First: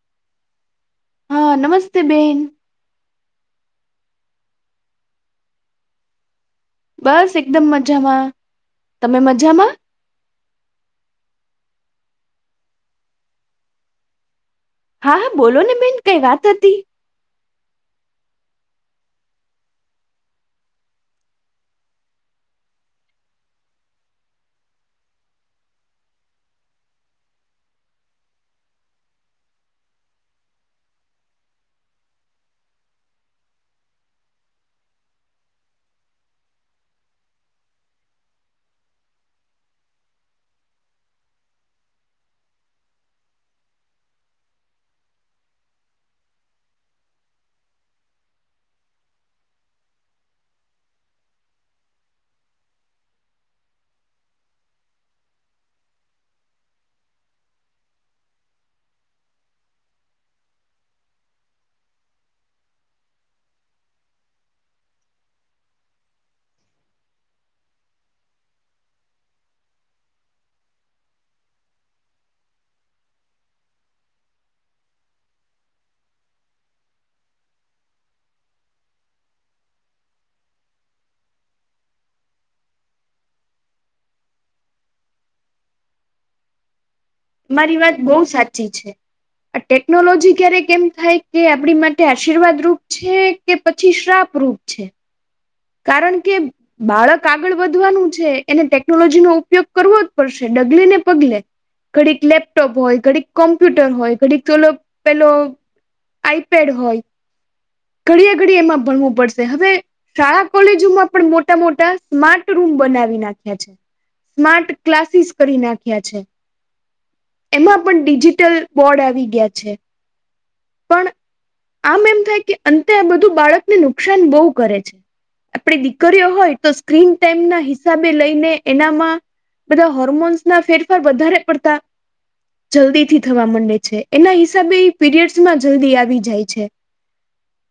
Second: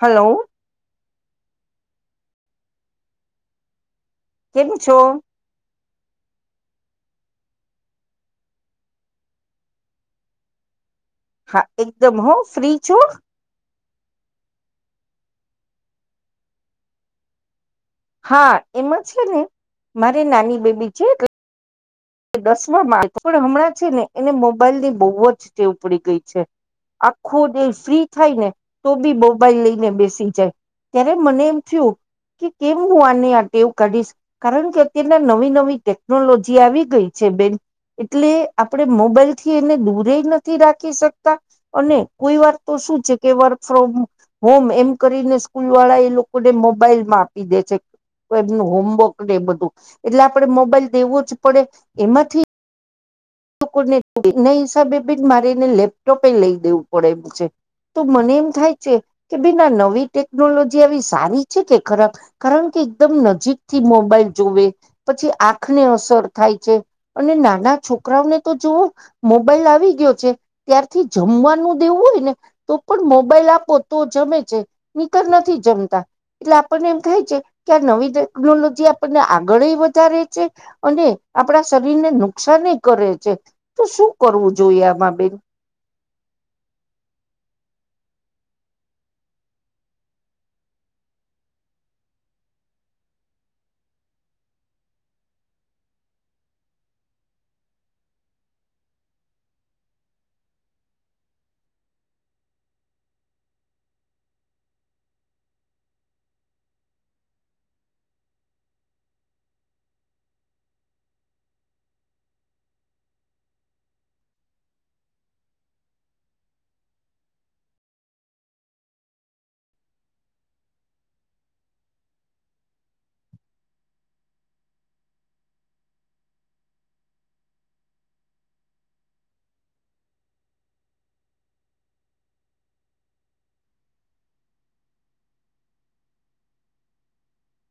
Hello. હા, નમસ્તે બેન કેમ, છુ. બસ એકદમ, મજામા તમે મજામા હા, એકદમ હો ફ્રી છુ. હા, હા બોલો ને બેન કઈ, વાત હતી. હા, એમાં છેને, મારે નાની બેબી છે. દસમા માર્ગ પણ હમણાં છેને, એને મોબાઈલ ની બહુ જ ટેવ પડી ગઈ છે. આખો દિલ ફ્રી થાય, ને તો બી મોબાઈલ લઈને બેસી જાય ત્યારે મને એમ થયું. કે કેમ હું, આને આ ટેવ કાઢીશ કારણ કે અત્યારના નવી, નવી ટેકનોલોજી આવી ગઈ છે, બેન એટલે આપણે મોબાઈલ થી, એને દૂરે નથી રાખી શકતા અને કોઈ વાર તો શું છે, કે વર્ક ફ્રોમ હોમ, એમ કરીને સ્કૂલ વાળા એ લોકોને મોબાઈલમાં આપી દે છે. એમનું હોમવર્ક ને એ બધું એટલે આપણે મોબાઈલ દેવું જ પડે એમાંથી ને એના હિસાબે બીન, મારે એને લેપટોપે લઈ દેવું, પડે એમ છે. તો મને એમ થાય છે, કે બેન નવી ટેકનોલોજી આવી સારી છે, કે ખરા કારણ કે એકદમ નજીક થી મોબાઈલ જોવે પછી આંખને અસર થાય છે, અને નાના છોક રાને, તો જોવ મોબાઈલ આવી ગયો છે, ત્યારથી જમવાનું દેવું હોય, ને તો પણ મોબાઈલ આપો, તો જમે છે, નીકર નથી જમતા એટલે આપણને એમ કાય છે, કે આ નવી ટેકનોલોજી, આપણને આગળ વધારે છે, અને- આપણા શરીર ને નુકસાન કરે છે, તો શું કરવું જોઈએ આમાં બેન મારી વાત બહુ સાચી છે. આ ટેકનોલોજી ક્યારેક એમ થાય, કે આપણી માટે આશીર્વાદ રૂપ છે, કે પછી શ્રાપ રૂપ છે. કારણ કે બાળક આગળ વધવાનું છે, એને ટેકનોલોજી નો ઉપયોગ કરવો જ પડશે ડગલે ને પગલે ઘડીક લેપટોપ હોય, ઘડીક કોમ્પ્યુટર હોય ઘડીક ચલો પેલો. આઈપેડ હોય ઘડીયે ઘડીયે એમાં ભણવું પડશે હવે શાળા કોલેજોમાં પણ મોટા મોટા સ્માર્ટ રૂમ બનાવી નાખ્યા છે સ્માર્ટ ક્લાસીસ કરી નાખ્યા છે એમાં પણ ડિજિટલ બોર્ડ આવી ગયા છે પણ આમ એમ થાય કે અંતે આ બધું બાળકને નુકસાન બહુ કરે છે આપણી દીકરીઓ હોય તો સ્ક્રીન ટાઈમ ના હિસાબે લઈને એનામાં બધા હોર્મોન્સ ના ફેરફાર વધારે પડતા જલ્દીથી થવા માંડે છે એના હિસાબે પીરિયડ્સમાં જલ્દી આવી જાય છે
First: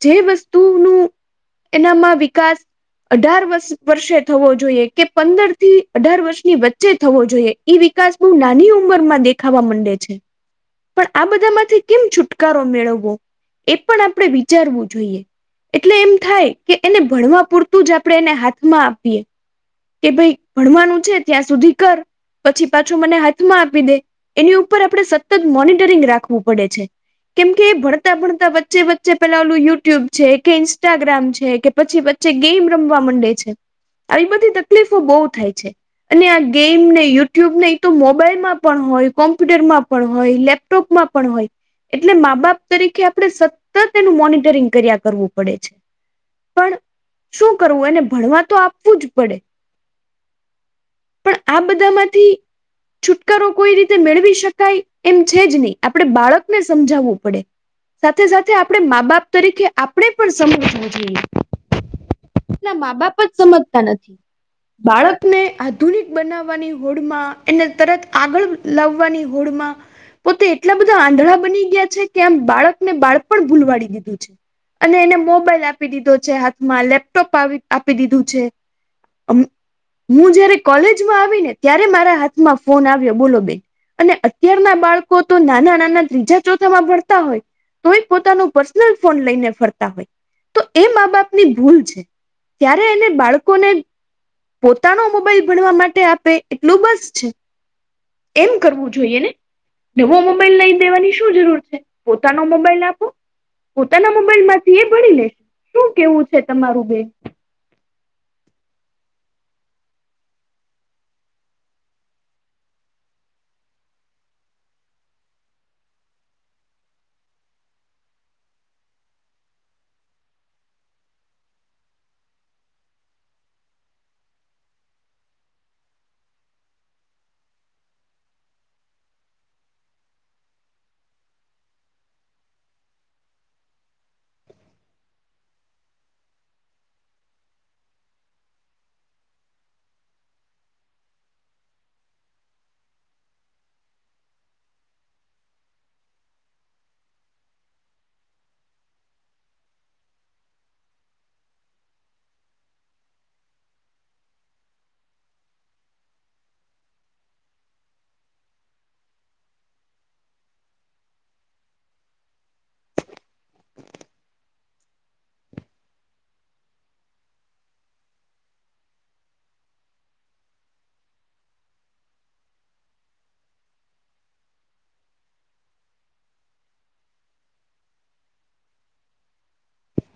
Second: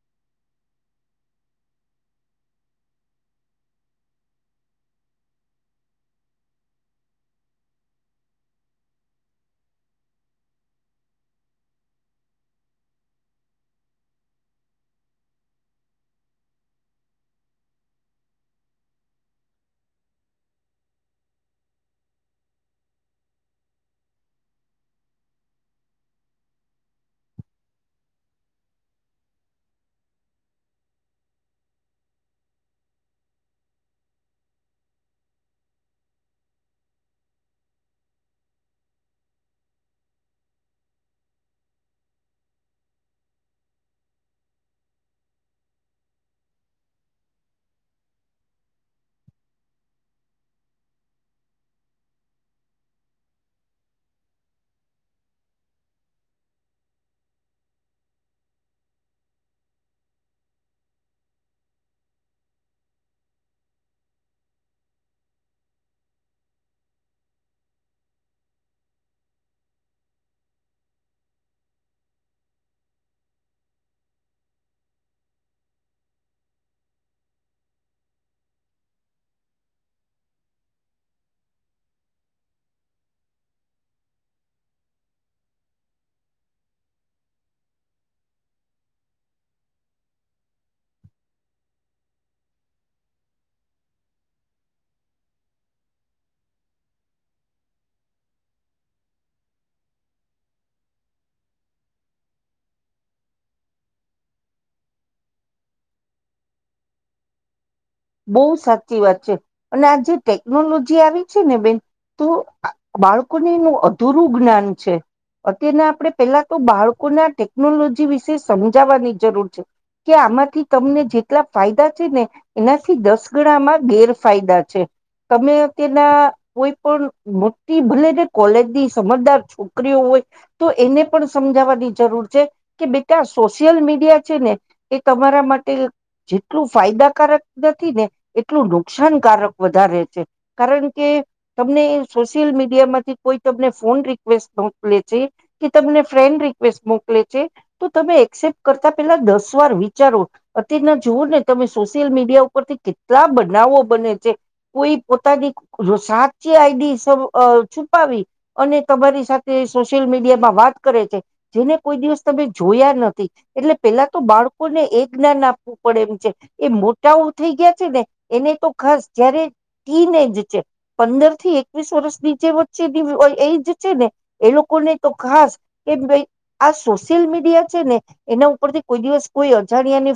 જે વસ્તુ નું એનામાં વિકાસ અઢાર વષ વર્ષે થવો જોઈએ કે પંદર થી અઢાર વર્ષની વચ્ચે થવો જોઈએ અવી કદાજ બહુ નાની ઉમર માં દેખાવા માંડે છે પણ આ બધા માંથી કેમ છૂટ કારો મેળવવો એ પણ આપણે વિચારવું જોઈએ એટલે એમ થાય કે એને ભણવા પૂરતું જ આપણે એને હાથમાં આપીએ કે ભાઈ ભણવાનું છે ત્યાં સુધી કર પછી પાછું મને હાથમાં આપી દે એની ઉપર આપણે સતત મોનિટરિંગ રાખવું પડે છે કેમકે ભણતા ભણતા વચ્ચે વચ્ચે પેલા ઓલું યુટ્યુબ છે કે ઇન્સ્ટાગ્રામ છે કે પછી વચ્ચે ગેમ રમવા માંડે છે આવી બધી તકલીફો બહુ થાય છે અને આ ગેમ નને યુટ્યુબ નહી તો મોબાઈલમાં પણ હોય કોમ્પ્યુટરમાં પણ હોય લેપટોપ પણ હોય એટલે મા બાપ તરીકે આપણે સતત એનું મોનિટરિંગ કર્યા કરવું પડે છે પણ શું કરવું એને ભણવા તો આપવું જ પડે પણ આ બધામાંથી છુટકારો કોઈ રીતે મેળવી શકાય એમ છે જ નહી આપડે બાળક ને સમજાવવું પડે સાથે સાથે આપણે મા બાપ તરીકે આપણે પણ સમજવું જોઈએ ના મા બાપ જ સમજતા નથી બાળકને આધુનિક બનાવવાની હોડ માં એને તરત આગળ લાવવાની હોડ મા પોતે એટલા બધા આંધળા બની ગયા છે કે આમ બાળકને બાળ પણણ ભૂલવાડી દીધું છે અને એને મોબાઈલ આપી દીધો છે હાથમાં લેપટોપ આવી આપી દીધું છે હું જયારે કોલેજમાં આવી ને ત્યારે મારા હાથમાં ફોન આવ્યો બોલો બેન અને અત્યારના બાળકો તો નાના નાના ત્રીજા ચોથામાં ફરતા હોય તો પોતાનું પર્સનલ ફોન લઈને ફરતા હોય તો એ મા બાપની ભૂલ છે ત્યારે એને બાળકોને પોતાનો મોબાઈલ ભણવા માટે આપે એટલું બસ છે એમ કરવું જોઈએ ને એવો મોબાઈલ લઈ દેવાની શું જરૂર છે પોતાનો મોબાઈલ આપો પોતાના મોબાઈલ માંથી એ ભણી લે શું કેવું છે તમારું બેન બહુ સાચી વાત છે અને આ જેે ટેકનોલોજી આવી છે ને બેન તો આ બાળકોને નુ અધૂરું જ્ઞાન છે અત્યારના આપણે પેલા તો બાળકોના ટેકનોલોજી વિશે સમજાવવાની જરૂર છે કે આમાંથી તમને જેટલા ફાયદા છે ને એનાથી દસગડામાં ગેરફાયદા છે તમે તેના કોઈ પણ મોટી ભલે ને કોલેજની સમજદાર છોકરીઓ તો એને પણ સમજાવવાની જરૂર છે કે બેટા સોશિયલ મીડિયા છે ને એ તમારા માટે જેટલું ફાયદાકારક નથી ને એટલું નુકસાનકારક વધારે છે કારણ કે તમને સોશિયલ મીડિયા માંથી કોઈ તમને ફોન રિકવેસ્ટ મોકલે છે કે તમને ફ્રેન્ડ રિક્વેસ્ટ મોકલે છે તો તમે એક્સેપ્ટ કરતા પેલા દસ વાર વિચારો અતિના જુવઓ ને તમે સોશિયલ મીડિયા ઉપ ઉપરથી કેટલા બનાવો બને છે કોઈ પોતાની સાચી આઈડી છુપાવી, અને તમારી સાથે સોશિયલ મીડિયામાં વાત કરે છે, જેને કોઈ દિવસ તમે જોયા નથી, એટલે પેલા તો બાળકો ને એક જ્ઞાન આપવું પડે એમ છે એ મોટા થઈ ગયા છે, ને એને તો ખાસ જય્યારે ટીન એજ છે, પંદર થી એકવીસ વર્ષની જે વચ્ચે એ છે ને એ લોકોને તો ખાસ, કે આ સોશિયલ મ ને એના ઉપરથી કોઈ દિવસ કોઈ અજાણ્યા ની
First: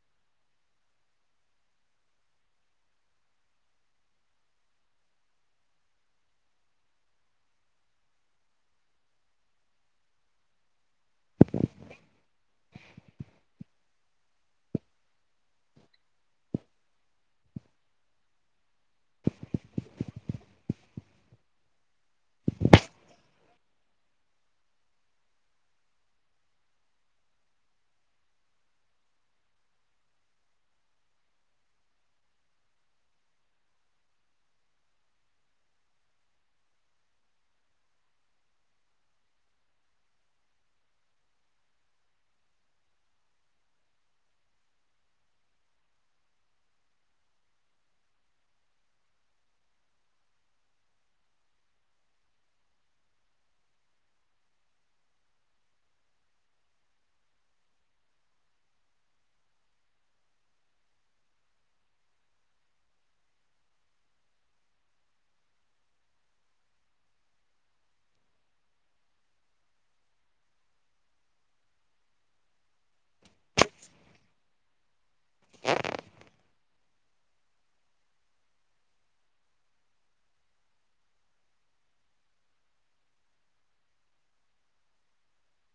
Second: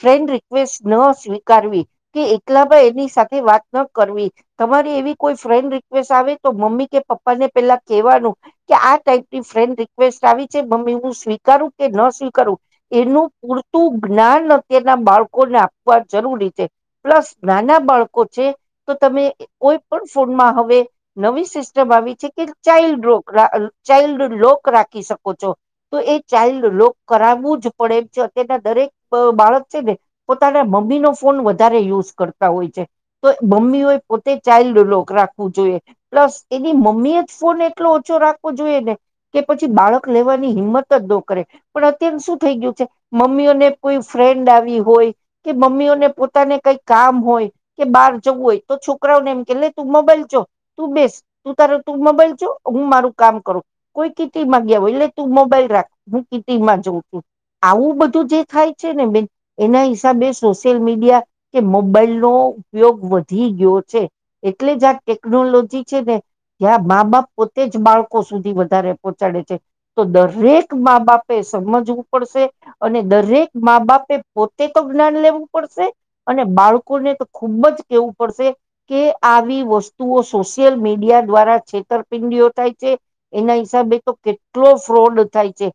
ફ્રૅન્ડ રિકવેસ્ટ નસવી કારવી કે એકલાબાઈ એની સાથે વાત ન કરવી તમારી, એવી કોઈ ફ્રેન્ડ રિક્વેસ્ટ આવે તો મમ્મી કે પપ્પાને પેહલા કવાનું કે, આ ટાઈપની ફ્રેન્ડ રિક્વેસ્ટ આવી છે મમ્મી હું સ્વીટ કારું કે ન સ્વીકારવું એનું પૂરતું જ્ઞાન અત્યારના બાળકોને આપવા જરૂરી છે, પ્લસ નાના બાળકો છે, તો તમે કોઈ પણ ફોડમાં હવે નવી સિસ્ટમ આવી છે, કે ચાઇલ્ડ ર ચાઇલ્ડ લોક રાખી શકો છો તો ચાઇલ્ડ લોગ કરાવવું જ પડે એમ છે અત્યારના દરેક બાળક છે, ને પોતાના મમ્મી મમ્મી નો ફોન વધારે યુઝ કરતા હોય છે, તો મમ્મી પોતે ચાઇલ્ડ લોક રાખવું જોઈએ પ્લસ એની મમ્મી જ ફોન એટલો ઓછો રાખવો જોઈએ ને કે પછી બાળક લેવાની હિંમત ળો કરે પણ અત્ય્યારે શું થઈ ગયું છે મમ્મીને કોઈ ફ્રેન્ડ આવી હોય કે મમ્મીઓને પોતાને કઈ કામ હોય, કે બહાર જવું, હોય તો છોકરાઓને એમ કે તું મોબાઈલ જો તું બેસ તું તાર તું મોબાઈલ છ, હું મારું કામ કરું કોઈ કીટ માંગ્યા એટલે તું બલખ હું કીમાં જોઉ છું આવું બધું જે થાય છે ને બેન એના બે સોશિયલ મીડિયા કે મોબાઈલ, નો ઉપયોગ વધી ગયો છે એટલે જ આ ટેકનોલોજી છે ને ત્યાં મા બાપ પોતે જ બાળકો સુધી વધારે પહોંચાડે છે, તો દરેક મા બાપે સમજવું પડશે અને, દરેક મા બાપે પોતે તો જ્ઞાન લેવું પડશે અને, બાળકોને તો ખુબ જ કેવું પડશે કે આવી વસ્તુઓ સોશિયલ મીડિયા દ્વારા છેતરપિંડીઓ થાય છે, એના હિસાબે તો કેટલો ફ્રોડ થાય છે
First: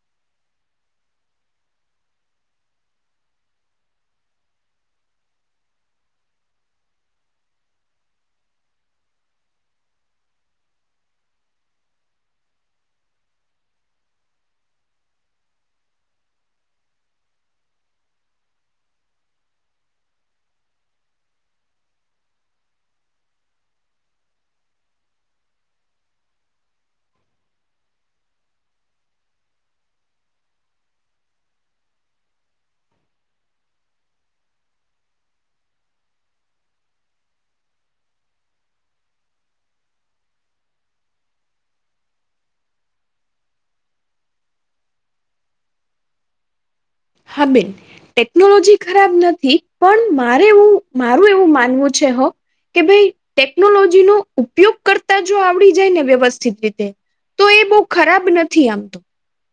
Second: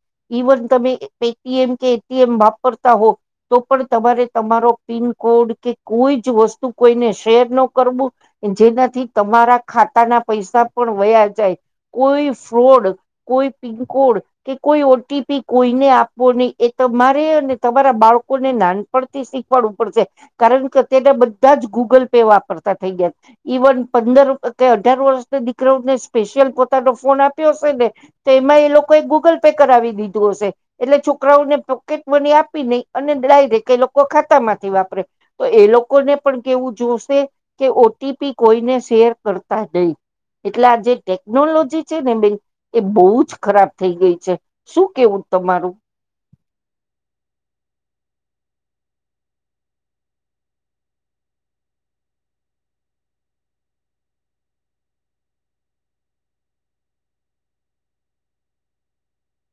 પણ તમે પેટીયમ કે એટિયમ વાપરતા હો તો પણ તમારે તમારો પિન કોડ કે કોઈ, જ વસ્તુ કોઈને શેર ન કરવું જે એનાથી, તમારા ખાતાના પૈસા પણ વયા જાય કોઈ ફ્રોડ કોઈ કોડ કે કોઈ ઓટીપી, કોઈને આપવો નહી એ તમારે અને તમારા બાળકો લોકોને નાનપણથી શીખવાડવું પડશે કારણ કે તના બધા જ ગૂગલ પે વાપરતા થઈ ગયા ઈવન પંદર કે અઢાર વર્ષના દીકરાઓને સ્પેશિયલ પોતાનો ફોન આપ્યો હશે ને તેમાં એ લોકોએ ગૂગલ પે કરાવી દીધું હશે, એટલે છોકરાઓને પોકેટ મની આપી નહી અને ડાયરેક્ટ, એ લોકો ખાતા માંથી વાપરે તો એ લોકોને પણ કેવું જોશે કે ઓટીપી કોઈને શેર કરતા જઈ એટલે આ જે ટેકનોલોજી છે, ને બહેન એ બહુ જ ખરાબ થઈ ગઈ છે શું કેવું તમારું બિન ટેકનોલોજી ખરાબ નથી, પણ મારે એવું મારું એવું માનવું છે હો કે ભાઈ, ટેકનોલોજી નો ઉપયોગ કરતા જો આવડી જાય ને વ્યવસ્થિત રીતે તો એ બહુ ખરાબ નથી, આમતો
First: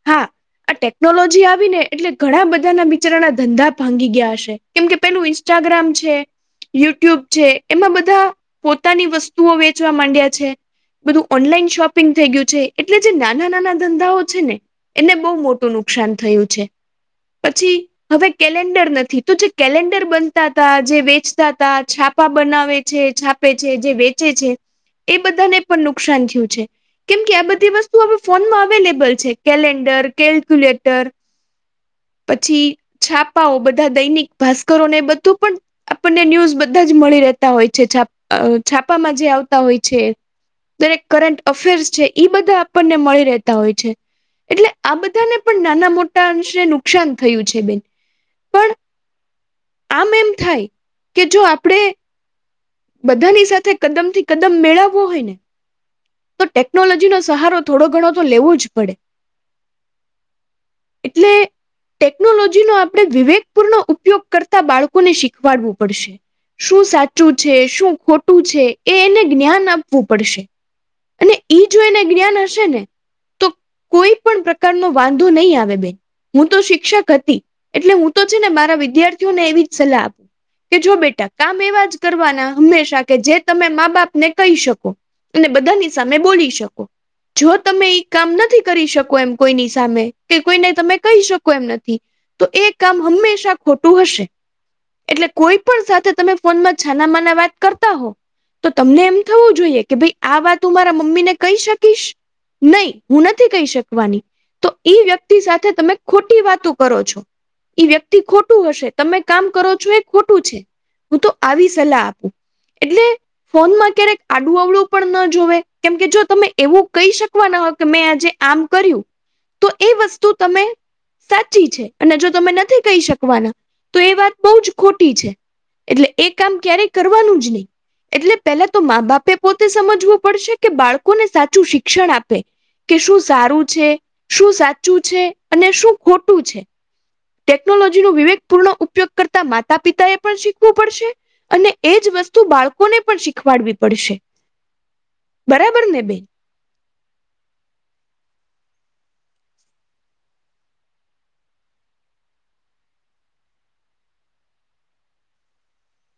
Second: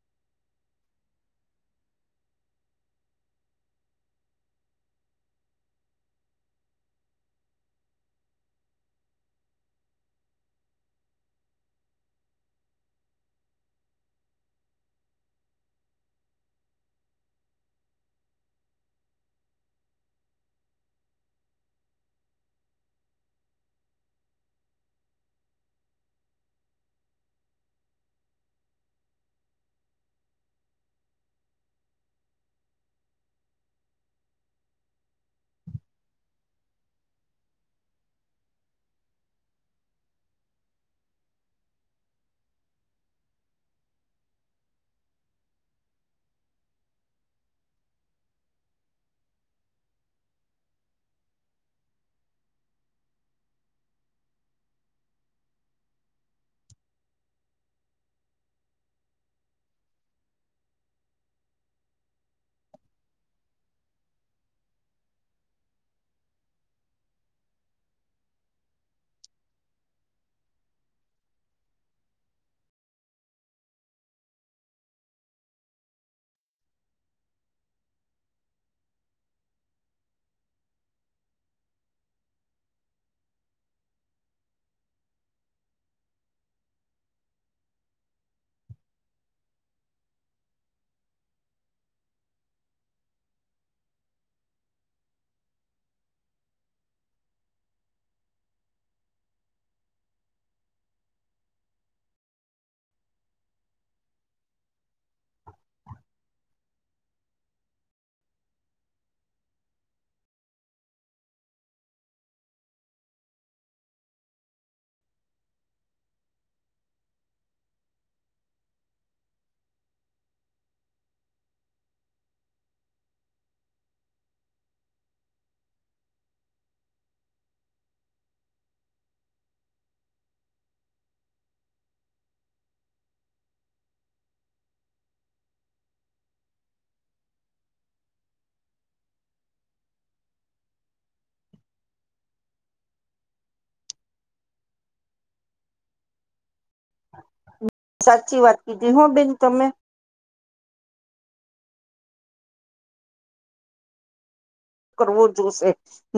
હા આ ટેકનોલોજી આવી ને એટલે ઘણા બધા ના વિિચારના ધંધા ભાંગી ગયા હશે કેમ કે પેલું ઇન્સ્ટાગ્રામ છે યુટ્યુબ છે, એમાં બધા પોતાની વસ્તુઓ વેચવા માંડ્યા છે. બધું ઓનલાઈન શોપિંગ થઈ ગયું છે, એટલે જે નાના નાના ધંધાઓ છે ને એને બહુ મોટું ન નુકસાન થયું છે [unintelligible] પછી હવે કેલેન્ડર નથી, તો જે કેલેન્ડર બનતા ત જે વેચતા હતા, છાપા બ બનાવે છે છાપે છે, જે વેચે છે, એ બધાને પણ નુકસાન થયું છે કેમ કે આ બધી વસ્તુ આપ ફોનમાં અવેલેબલ છે કેલેન્ડર કેલ્ક્યુલેટર [unintelligible] પછી છાપાઓ બધા દૈનિક ભાસ્કરોને બધું પણ આપણને ન્યૂઝ બધા જ મળી દેતા હોય છે, છા છાપામાં જે આવતા હોય છે દરે કરંટ અફેર્સ છે, બધા આપણને મળી રહેતા હોય છે. એટલે આ બધાને, પણ નાના મોટા અંશ નુકસાન થયું છે, બેન આમ એમ થાય, કે જો આપણેે બધાની સાથે, કદમ થી કદમ મેળવવો હોય, ને તો ટેકનોલોજીનો સહારો થોડો, ઘણો તો લેવો જ પડે [unintelligible] એટલે ટેકનોલોજીનોો આપણે વિવેકપૂર્ણ, ઉપયોગ કરતા બાળકોને શીખવાડવું પડશે શું સાચું છે, શું ખોટું છે, એ એને જ્ઞાન આપવું પડશે અને ઈ જો એને જ્ઞાન હશે, ને તો કોઈ પણ પ્રકારનો વાંધો નહીં, આવે બેન હું, તો શિક્ષક હતી એટલે હું, તો છેને મારા વિદ્યાર્થીઓને એવી જ સલાહ આપું કે જો બેટા કામ એવા જ કરવાના, હંમેશા કે જે તમે મા બાપને કહી શકો અને બધાની સામે બોલી, શકો જો તમે ઈ કામ નથી, કરી શકો એમ કોઈની સામે કે કોઈને, તમે કહી શકો એમ નથી. તો એ કામ હંમેશા, ખોટું હશે એટલે કોઈ પણ સાથે તમે ફોનમાં છાનામાંના વાત કરતા, હો. તો તમને એમ થવું જોઈએ, કે ભાઈ આ વાત હું, મારા મમ્મીને કહી શકીશ નહી, હું નથી કહી શકવાની તો ઈ વ્યક્તિ સાથે, તમે ખોટી વાતો કરો છો. એ વ્યક્તિ ખોટું હશે, તમે કામ કરો છો એ ખોટું છે, હું તો આવી સલાહ, આપું એટલે ફોનમાં ક્યારેક આડું અવડું પણના જોવે, કેમકે જો તમે એવું કહી, શકવાના હો, કે મેં આજે આમ કર્યું, તો એ વસ્તુ તમે સાચી છે, અને જો તમે નથી, કહી શકવાના તો એ વાત બહુજ ખોટી છે, એટલે એ કામ ક્યારેય કરવાનું જ નહી એટલે પેલા, તો મા બાપે પોતે સમજવું પડશે કે બાળકોને સાચું શિક્ષણ આપે કે શું સારું છે, શું સાચું છે, અને શું ખોટું છે. ટેકનોલોજી ન વિવેક પૂર્ણ ઉપયોગ, કરતા માતા પિતા એ પણ શીખવું, પડશે અને એજ વસ્તુ બાળકોને, પણ શીખવાડવી પડશે [unintelligible] બરાબર, ને બે સાચી વાત, કીધી હો બેન તમે કરવો જોશે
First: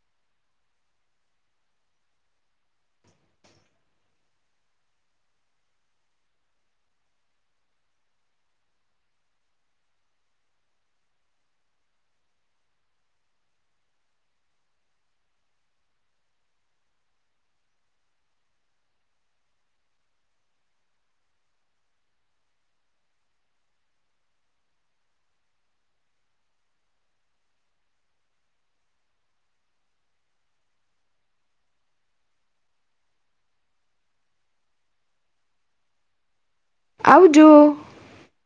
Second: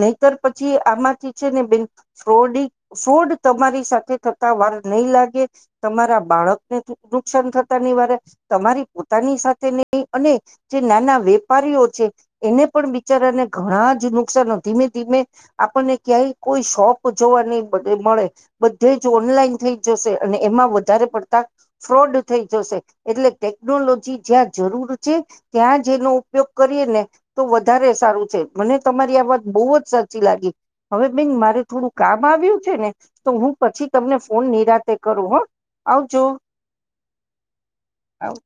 નહીતર, પછી આમાંથી છેને બેન ફ્રોડી ફ્રોડ તમારી સાથે થતા વાર નહી, લાગે તમારા બાળક ને નુકસાન થતા, નહી વાર તમારી પોતાની સાથે નહી, અને જે નાના વેપારીઓ છે, એને પણ બિચારાને ઘણા જ નુકસાન ધીમે, ધીમે આપણને ક્યાંય કોઈ શોપ જોવા નહી, મળે બધે જ ઓનલાઈન થઈ, જશે અને એમાં વધારે પડતા ફ્રોડ થઈ જશે એટલે ટેકનોલોજી જ્યાં જરૂર છે, ત્યાં જ એનો ઉપયોગ કરીએ ને તો વધારે સારું છે. મને તમારી આ વાત બહુજ સાચી લાગી, હવે બેન મારે થોડું કામ આવ્યું છેને, તો હું હું, પછી તમને ફોન નિરાતે કરું, હહ આવજો આવજો. આવજો